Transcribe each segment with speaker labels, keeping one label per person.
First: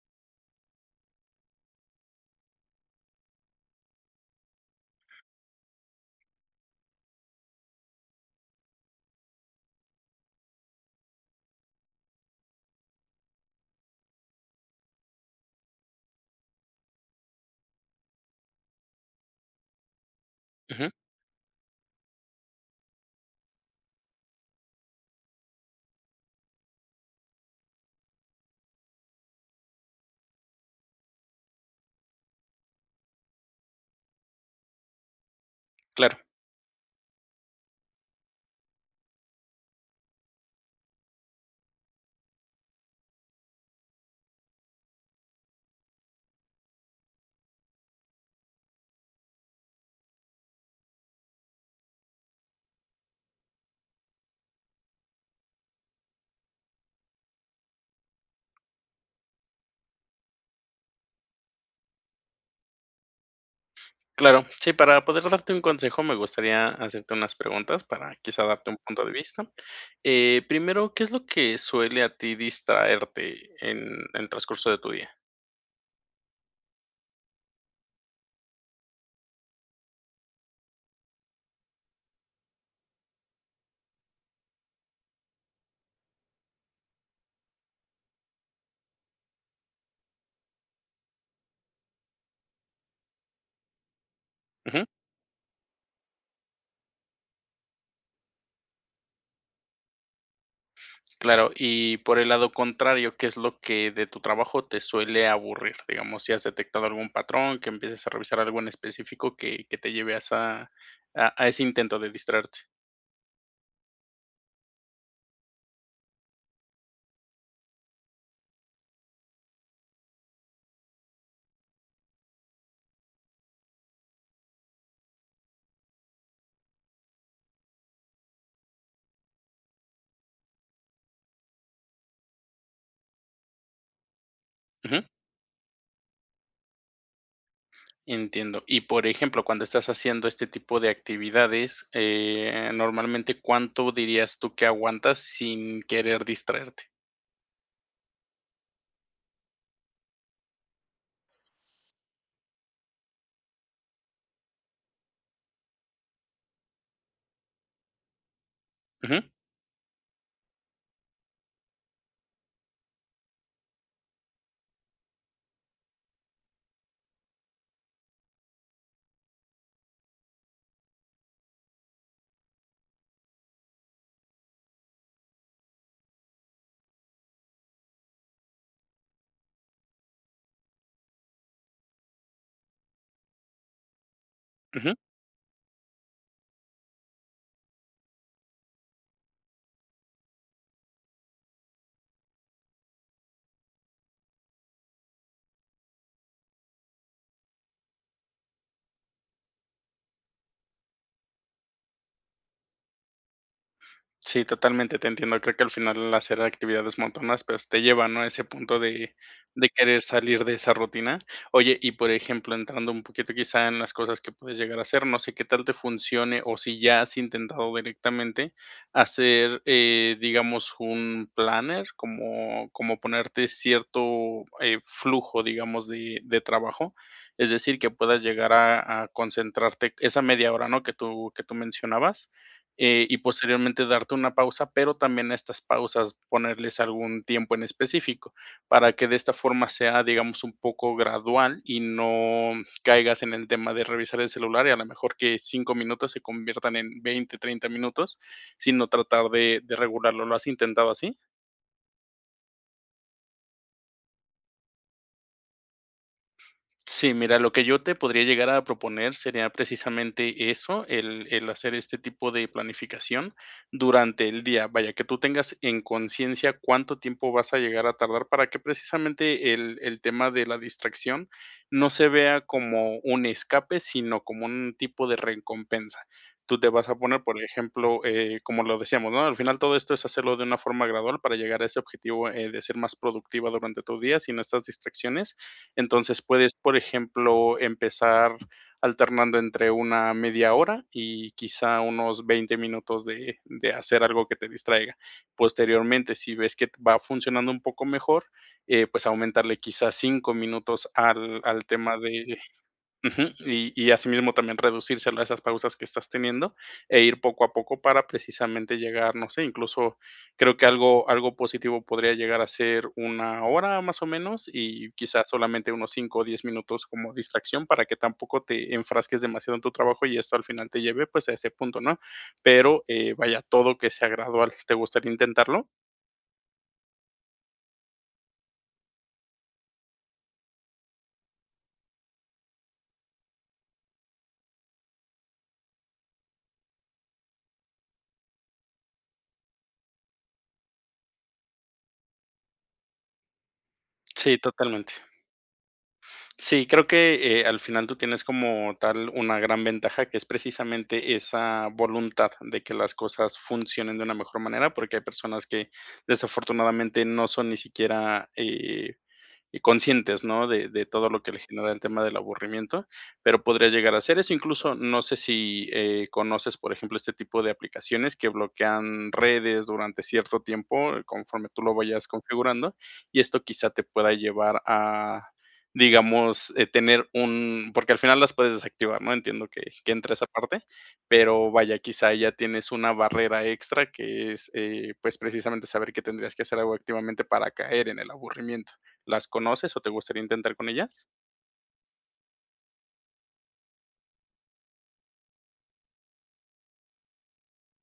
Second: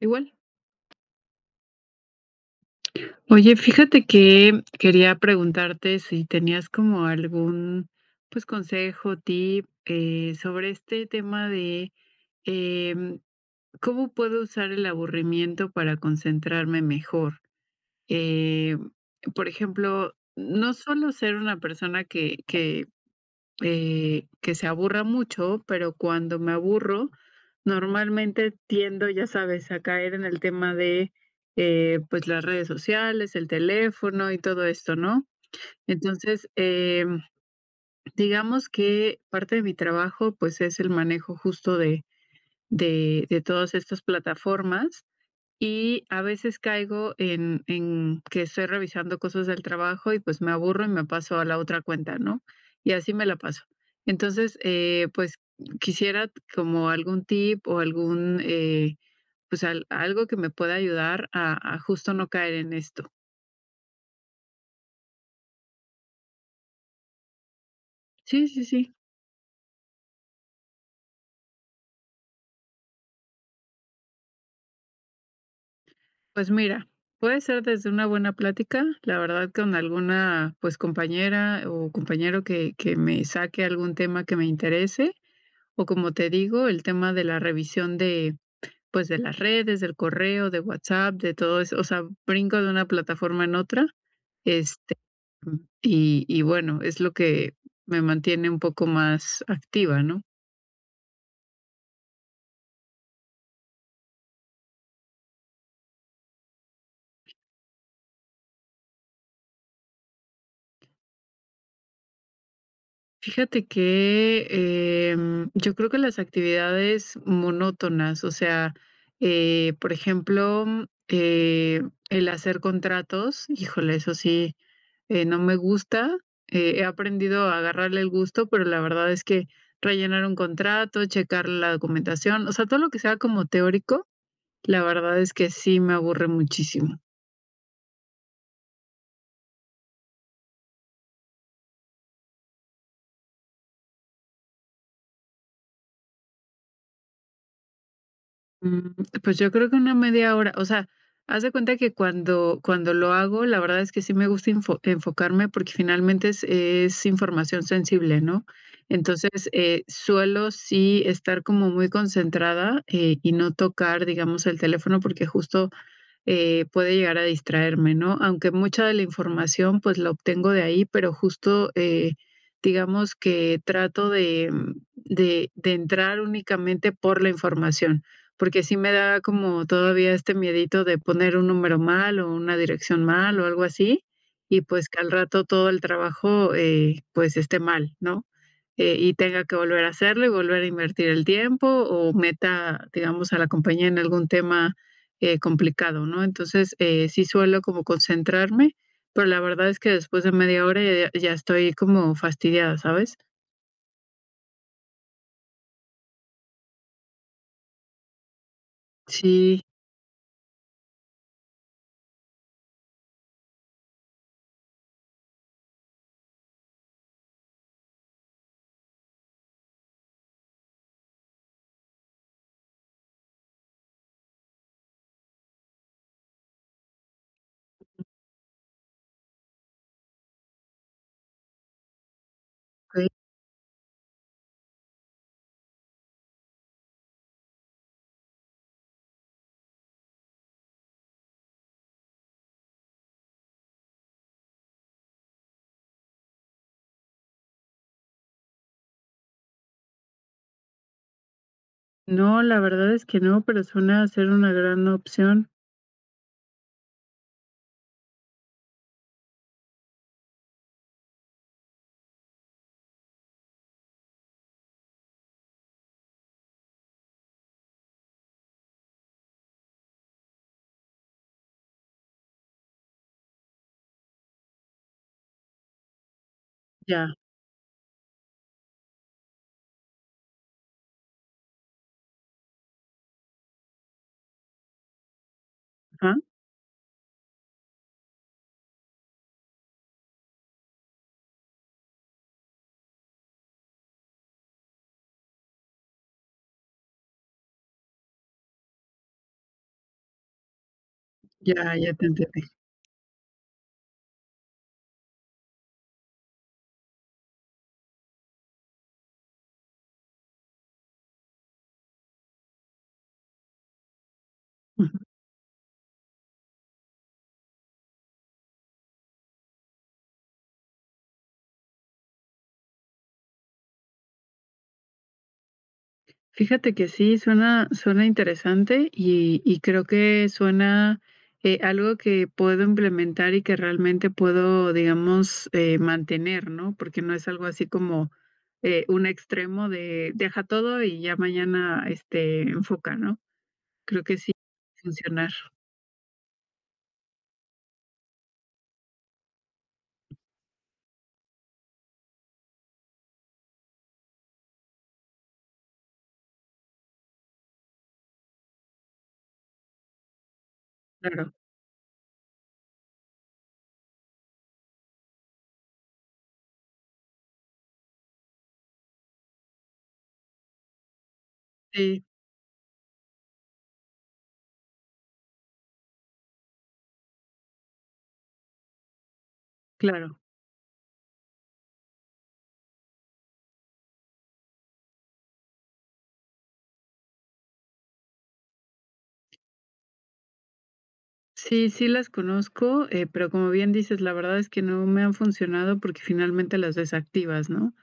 Speaker 1: Igual. Oye, fíjate que quería preguntarte si tenías como algún, pues, consejo, tip, sobre este tema de, em, ¿cómo puedo usar el aburrimiento para concentrarme mejor? Eh, por ejemplo, no
Speaker 2: Ujú,
Speaker 1: solo ser una persona que que se aburra mucho, pero cuando me aburro, normalmente tiendo, ya sabes, a caer en el tema de pues las redes sociales, el teléfono y todo esto, ¿no?
Speaker 2: claro,
Speaker 1: Entonces, digamos que parte de mi trabajo pues es el manejo justo de, de todas estas plataformas y a veces caigo en que estoy revisando cosas del trabajo y, pues, me aburro y me paso a la otra cuenta, ¿no? Y así me la paso. Entonces, pues, quisiera como algún tip o algún, pues, al algo que me pueda ayudar a justo no caer en esto.
Speaker 2: claro. Sí, para poder darte un consejo, me gustaría hacerte unas preguntas para quizá
Speaker 1: Sí, sí,
Speaker 2: darte un
Speaker 1: sí.
Speaker 2: punto de vista. Primero, ¿qué es lo que suele a ti distraerte en el transcurso de tu día?
Speaker 1: Pues mira, puede ser desde una buena plática, la verdad, con alguna, pues, compañera o compañero que me saque algún tema que me interese. O como te digo, el tema de la revisión de, pues, de las redes, del correo, de WhatsApp, de todo eso, o sea, brinco de una plataforma en otra,
Speaker 2: Ujú,
Speaker 1: este, y bueno, es lo que me mantiene un poco más activa, ¿no?
Speaker 2: claro. Y por el lado contrario, ¿qué es lo que de tu trabajo te suele aburrir? Digamos, si has detectado algún patrón, que empieces a revisar algo en específico que te lleve a, esa- a ese intento de distraerte.
Speaker 1: Fíjate que, yo creo que las actividades monótonas, o sea, por ejemplo, el hacer contratos, híjole, eso sí, no me gusta. He aprendido a agarrarle el gusto, pero la verdad es que rellenar un contrato, checar la documentación, o sea, todo lo que sea como teórico, la verdad es que sí me aburre muchísimo.
Speaker 2: Entiendo. Y, por ejemplo, cuando estás haciendo este tipo de actividades, normalmente, ¿cuánto dirías tú que aguantas sin querer distraerte?
Speaker 1: Mm, pues yo creo que una media hora, o sea, haz de cuenta que cuando lo hago, la verdad es que sí me gusta enfocarme porque finalmente es información sensible, ¿no?
Speaker 2: Ujú,
Speaker 1: Entonces, suelo sí estar como muy concentrada, y no tocar, digamos, el teléfono porque justo puede llegar a distraerme, ¿no? Aunque mucha de la información, pues la obtengo de ahí, pero justo, digamos que trato de, de entrar únicamente por la información, porque sí me da como todavía este miedito de poner un número mal o una dirección mal o algo así, y pues
Speaker 2: ujú.
Speaker 1: que al rato todo el trabajo, pues esté mal, ¿no? Y tenga que volver a hacerlo y volver a invertir el tiempo o meta, digamos, a la compañía en algún tema complicado, ¿no? Entonces, sí suelo como concentrarme, pero la verdad es que después de media hora ya estoy como fastidiada, ¿sabes?
Speaker 2: Sí, totalmente te entiendo. Creo que al final hacer actividades monótonas, pues te lleva, ¿no? A ese punto
Speaker 1: Sí,
Speaker 2: de querer salir de esa rutina. Oye, y por ejemplo, entrando un poquito quizá en las cosas que puedes llegar a hacer, no sé qué tal te funcione o si ya has intentado directamente hacer, digamos, un planner, como ponerte cierto flujo, digamos, de trabajo. Es decir, que puedas llegar a concentrarte esa media hora, ¿no? Que tú mencionabas
Speaker 1: ok.
Speaker 2: y posteriormente darte una pausa, pero también a estas pausas ponerles algún tiempo en específico para que de esta forma sea, digamos, un poco gradual y no caigas en el tema de revisar el celular y a lo mejor que 5 minutos se conviertan en 20 30 minutos, sino tratar de regularlo. ¿Lo has intentado así?
Speaker 1: No, la verdad es que no, pero suena a ser una gran opción.
Speaker 2: Sí, mira, lo que yo te podría llegar a proponer sería precisamente eso, el hacer este tipo de planificación durante el día. Vaya, que tú tengas en conciencia cuánto tiempo vas a llegar a tardar para que precisamente el tema de la distracción no se vea como un escape, sino como un tipo de recompensa. Tú te vas a
Speaker 1: Ya,
Speaker 2: poner, por ejemplo, como lo decíamos, ¿no? Al final todo esto es hacerlo de una forma gradual para llegar a ese objetivo de ser más productiva durante tu día sin estas distracciones,
Speaker 1: ajá,
Speaker 2: entonces puedes, por ejemplo, empezar alternando entre una media hora y quizá unos 20 minutos de hacer algo que te distraiga. Posteriormente, si ves que va funcionando un poco mejor, pues aumentarle quizá 5 minutos al, al
Speaker 1: ya, ya
Speaker 2: tema
Speaker 1: te
Speaker 2: de,
Speaker 1: entendí.
Speaker 2: Ujú, y asimismo también reducírselo a esas pausas que estás teniendo, e ir poco a poco para precisamente llegar, no sé, incluso creo que algo positivo podría llegar a ser una hora más o menos, y quizás solamente unos 5 o 10 minutos como distracción para que tampoco te enfrasques demasiado en tu trabajo y esto al final te lleve, pues, a ese punto, ¿no? Pero, vaya, todo que sea gradual, ¿te gustaría intentarlo?
Speaker 1: Fíjate que sí, suena suena interesante y creo que suena, algo que puedo implementar y que realmente puedo, digamos, mantener, ¿no? Porque no es algo así como, un extremo de deja todo y ya mañana, este, enfoca, ¿no? Creo que sí
Speaker 2: Sí, totalmente.
Speaker 1: funcionar.
Speaker 2: Sí, creo que, al final tú tienes como tal una gran ventaja, que es precisamente esa voluntad de que las cosas funcionen de una mejor manera, porque hay personas que desafortunadamente no son ni siquiera, y conscientes, ¿no? De todo lo
Speaker 1: Claro.
Speaker 2: que le genera el tema del aburrimiento, pero podría llegar a hacer eso. Incluso, no sé si, conoces, por ejemplo, este tipo de aplicaciones que bloquean redes durante cierto tiempo, conforme tú lo
Speaker 1: Sí,
Speaker 2: vayas configurando, y esto quizá te pueda llevar a, digamos, tener un porque al final las puedes desactivar, ¿no? Entiendo que entra
Speaker 1: claro.
Speaker 2: esa parte, pero vaya, quizá ya tienes una barrera extra que es, pues, precisamente saber que tendrías que hacer algo activamente para caer en el aburrimiento. ¿Las conoces o te gustaría intentar con ellas?
Speaker 1: Sí, sí las conozco, pero como bien dices, la verdad es que no me han funcionado porque finalmente las desactivas, ¿no?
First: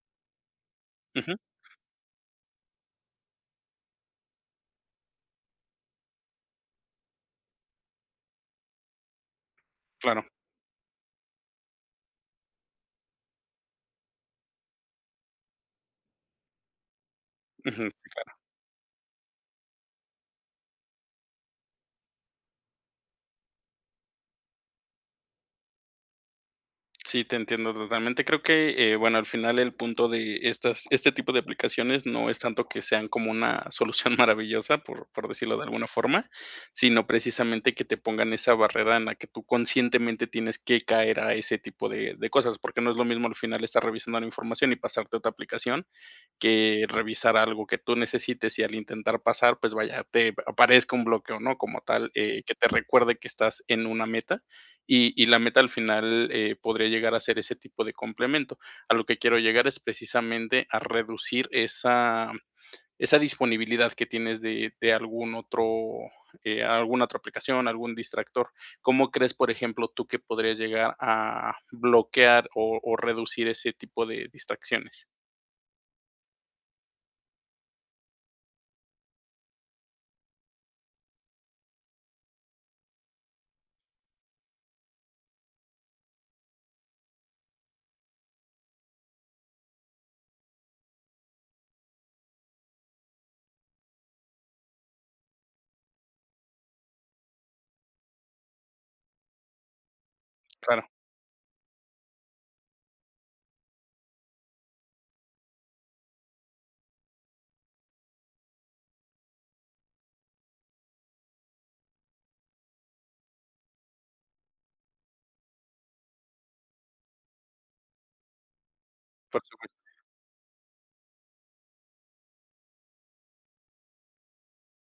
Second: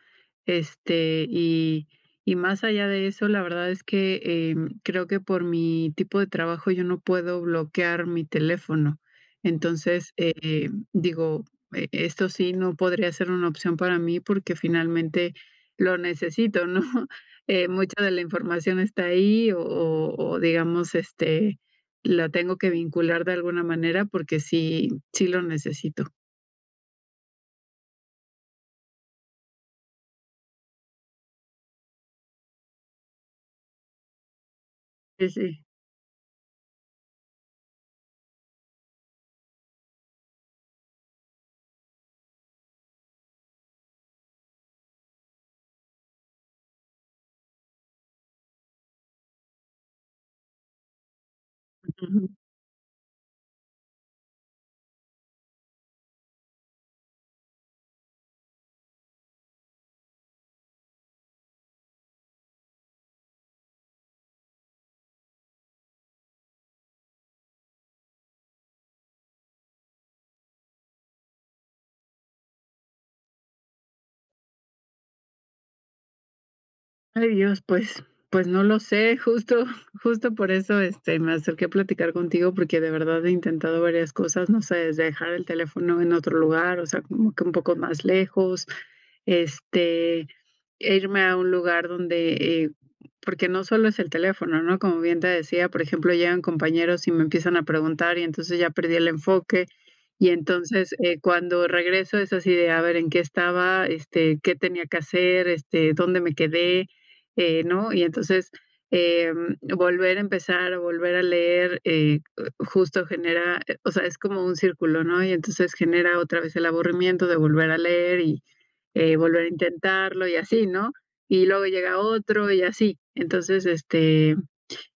Speaker 1: Este,
Speaker 2: Ujú,
Speaker 1: y más allá de eso, la verdad es que, creo que por mi tipo de trabajo yo no puedo bloquear mi teléfono. Entonces,
Speaker 2: claro,
Speaker 1: digo, e esto sí no podría ser una opción para mí porque finalmente lo necesito, ¿no?
Speaker 2: ujú.
Speaker 1: Mucha de la información está ahí o digamos, este, la tengo que vincular de alguna manera porque sí sí lo necesito.
Speaker 2: Sí, te entiendo totalmente. Creo que, bueno, al final el punto de estas este tipo de aplicaciones no es tanto que sean como una solución maravillosa, por
Speaker 1: Sí,
Speaker 2: decirlo
Speaker 1: sí.
Speaker 2: de alguna forma, sino precisamente que te pongan esa barrera en la que tú conscientemente tienes que caer a ese tipo de cosas, porque no es lo mismo al final estar revisando la información y pasarte a otra aplicación, que revisar algo que tú necesites y al intentar pasar, pues vaya, te aparezca un bloqueo, ¿no? Como tal,
Speaker 1: Ujú.
Speaker 2: que te recuerde que estás en una meta. Y la meta al final, podría llegar a ser ese tipo de complemento. A lo que quiero llegar es precisamente a reducir esa disponibilidad que tienes de algún otro, alguna otra aplicación, algún distractor. ¿Cómo crees, por ejemplo, tú que podrías llegar a bloquear o reducir ese tipo de distracciones?
Speaker 1: Ay, Dios, pues pues no lo sé, justo justo por eso, este, me acerqué a platicar contigo, porque de verdad he intentado varias cosas, no sé, desde dejar el teléfono en otro lugar, o sea, como que un poco más lejos, este, e irme a un lugar donde, porque no solo es el teléfono, ¿no? Como bien te decía, por ejemplo, llegan compañeros y me empiezan a preguntar y entonces ya perdí el enfoque. Y
Speaker 2: Claro,
Speaker 1: entonces, cuando regreso es así de, a ver, ¿en qué estaba? Este, ¿qué tenía que hacer? Este, ¿dónde me quedé? ¿No? Y entonces, volver a empezar, a volver a leer, justo genera, o sea, es como un círculo, ¿no? Y entonces genera otra vez el aburrimiento de volver a leer y
Speaker 2: por
Speaker 1: volver a
Speaker 2: supuesto.
Speaker 1: intentarlo y así, ¿no? Y luego llega otro y así. Entonces, este,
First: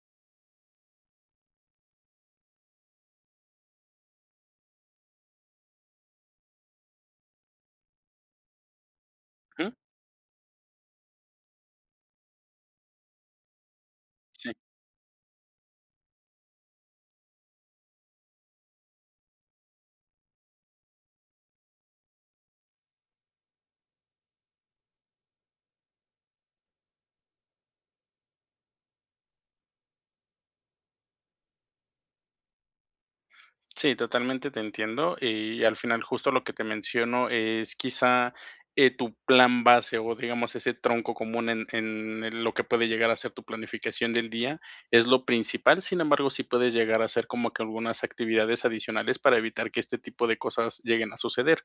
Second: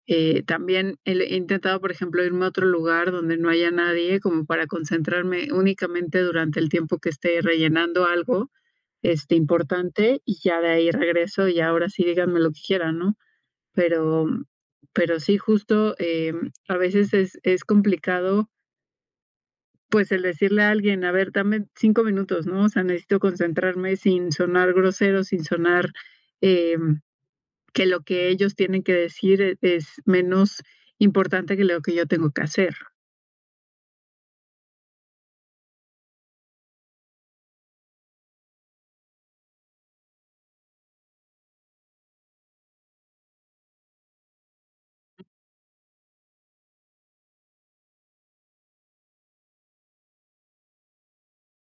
Speaker 1: también he intentado, por ejemplo, irme a otro lugar donde no haya nadie, como para concentrarme únicamente durante el tiempo que esté rellenando algo, este,
Speaker 2: Ujú,
Speaker 1: importante, y ya de ahí regreso y ahora sí díganme lo que quieran, ¿no? Pero,
Speaker 2: sí.
Speaker 1: pero sí, justo, a veces es complicado pues el decirle a alguien, a ver, dame 5 minutos, ¿no? O sea, necesito concentrarme sin sonar grosero, sin sonar eh, que lo que ellos tienen que decir es menos importante que lo que yo tengo que hacer.
Speaker 2: Sí, totalmente te entiendo. Y al final, justo lo que te menciono es quizá tu plan base o digamos ese tronco común en el- lo que puede llegar a ser tu planificación del día es lo principal. Sin embargo, sí puedes llegar a hacer como que algunas actividades adicionales para evitar que este tipo de cosas lleguen a suceder.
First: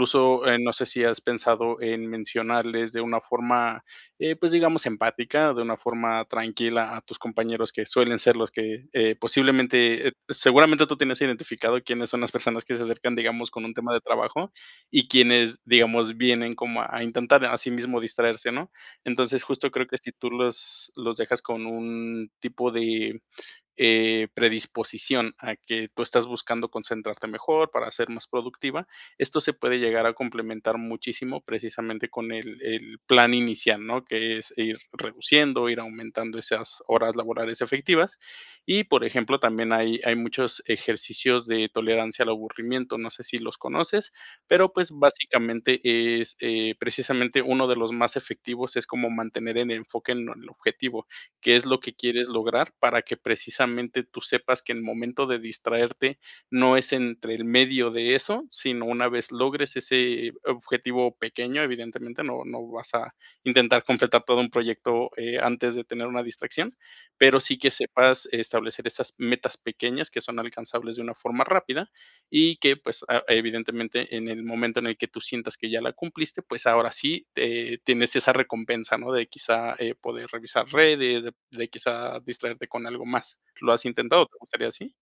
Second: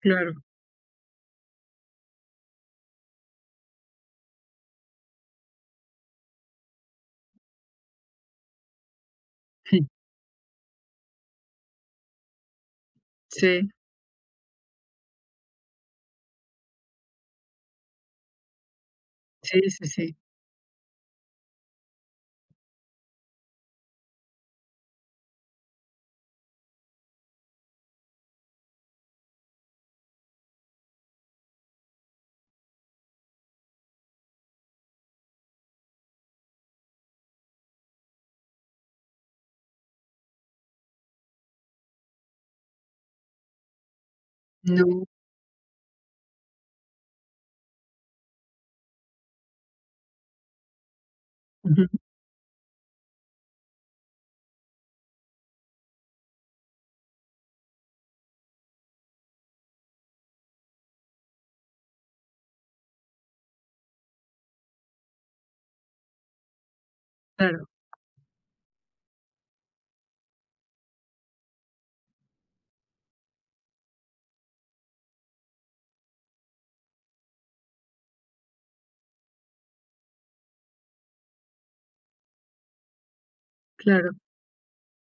Speaker 1: Claro,
Speaker 2: no sé si has pensado en mencionarles de una forma pues digamos, empática, de una forma tranquila a tus compañeros que suelen ser los que
Speaker 1: sí,
Speaker 2: posiblemente, seguramente tú tienes identificado quiénes son las personas que se acercan, digamos, con
Speaker 1: sí,
Speaker 2: un tema de trabajo y quienes, digamos, vienen como a intentar a sí mismo distraerse, ¿no? Entonces,
Speaker 1: sí,
Speaker 2: justo
Speaker 1: sí,
Speaker 2: creo que si
Speaker 1: sí.
Speaker 2: tú los dejas con un tipo de predisposición a que tú estás buscando concentrarte mejor para ser más productiva, esto se puede llegar a complementar muchísimo precisamente con el plan inicial, ¿no? Que es ir reduciendo, ir aumentando esas horas laborales efectivas. Y, por ejemplo, también hay muchos ejercicios de tolerancia al aburrimiento, no sé si los conoces, pero pues
Speaker 1: No,
Speaker 2: básicamente es precisamente uno de los más efectivos, es como mantener el enfoque en el objetivo, qué es lo
Speaker 1: ujú,
Speaker 2: que quieres lograr para que precisamente tú sepas que el momento de distraerte no es entre el medio de eso, sino una vez logres ese objetivo pequeño, evidentemente no vas a intentar completar todo un proyecto antes de tener una distracción, pero sí
Speaker 1: claro,
Speaker 2: que sepas establecer esas metas pequeñas que son alcanzables de una forma rápida y que pues evidentemente en el momento en el que tú sientas que ya la cumpliste, pues ahora sí tienes esa recompensa, ¿no? De quizá poder revisar redes, de quizá distraerte con algo más. ¿Lo has
Speaker 1: claro.
Speaker 2: intentado? ¿Te gustaría así?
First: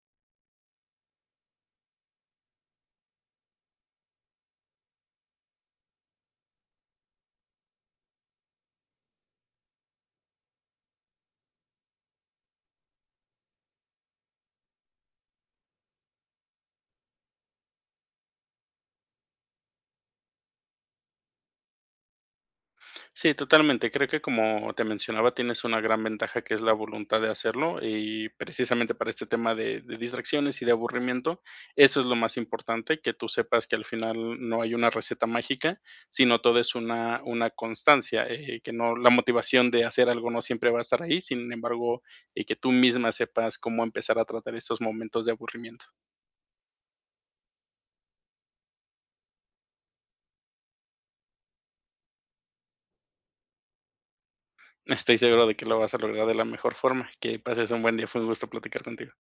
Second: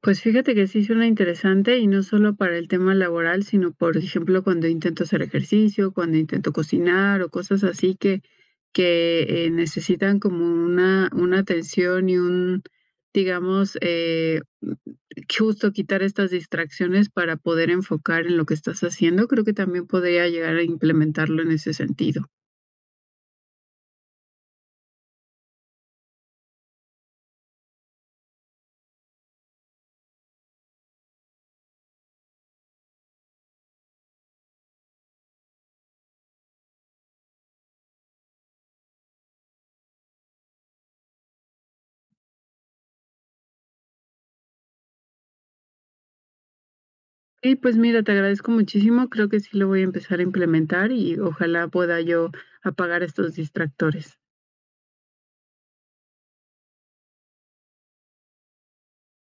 Speaker 1: Pues fíjate que sí suena interesante y no solo para el tema laboral, sino por ejemplo cuando intento hacer ejercicio, cuando intento cocinar o cosas así que necesitan como una atención y un, digamos, justo quitar estas distracciones para poder enfocar en lo que estás haciendo, creo que también podría llegar a implementarlo en ese sentido.
Speaker 2: Sí, totalmente. Creo que como te mencionaba, tienes una gran ventaja que es la voluntad de hacerlo y precisamente para este tema de distracciones y de aburrimiento, eso es lo más importante, que tú sepas que al final no hay una receta mágica, sino todo es una constancia, que no la motivación de hacer algo no siempre va a estar ahí, sin embargo, y que tú misma sepas cómo empezar a tratar estos momentos de aburrimiento.
Speaker 1: Y pues mira, te agradezco muchísimo, creo que sí lo voy a empezar a implementar y ojalá pueda yo apagar estos distractores.
Speaker 2: Estoy seguro de que lo vas a lograr de la mejor forma. Que pases un buen día, fue un gusto platicar contigo.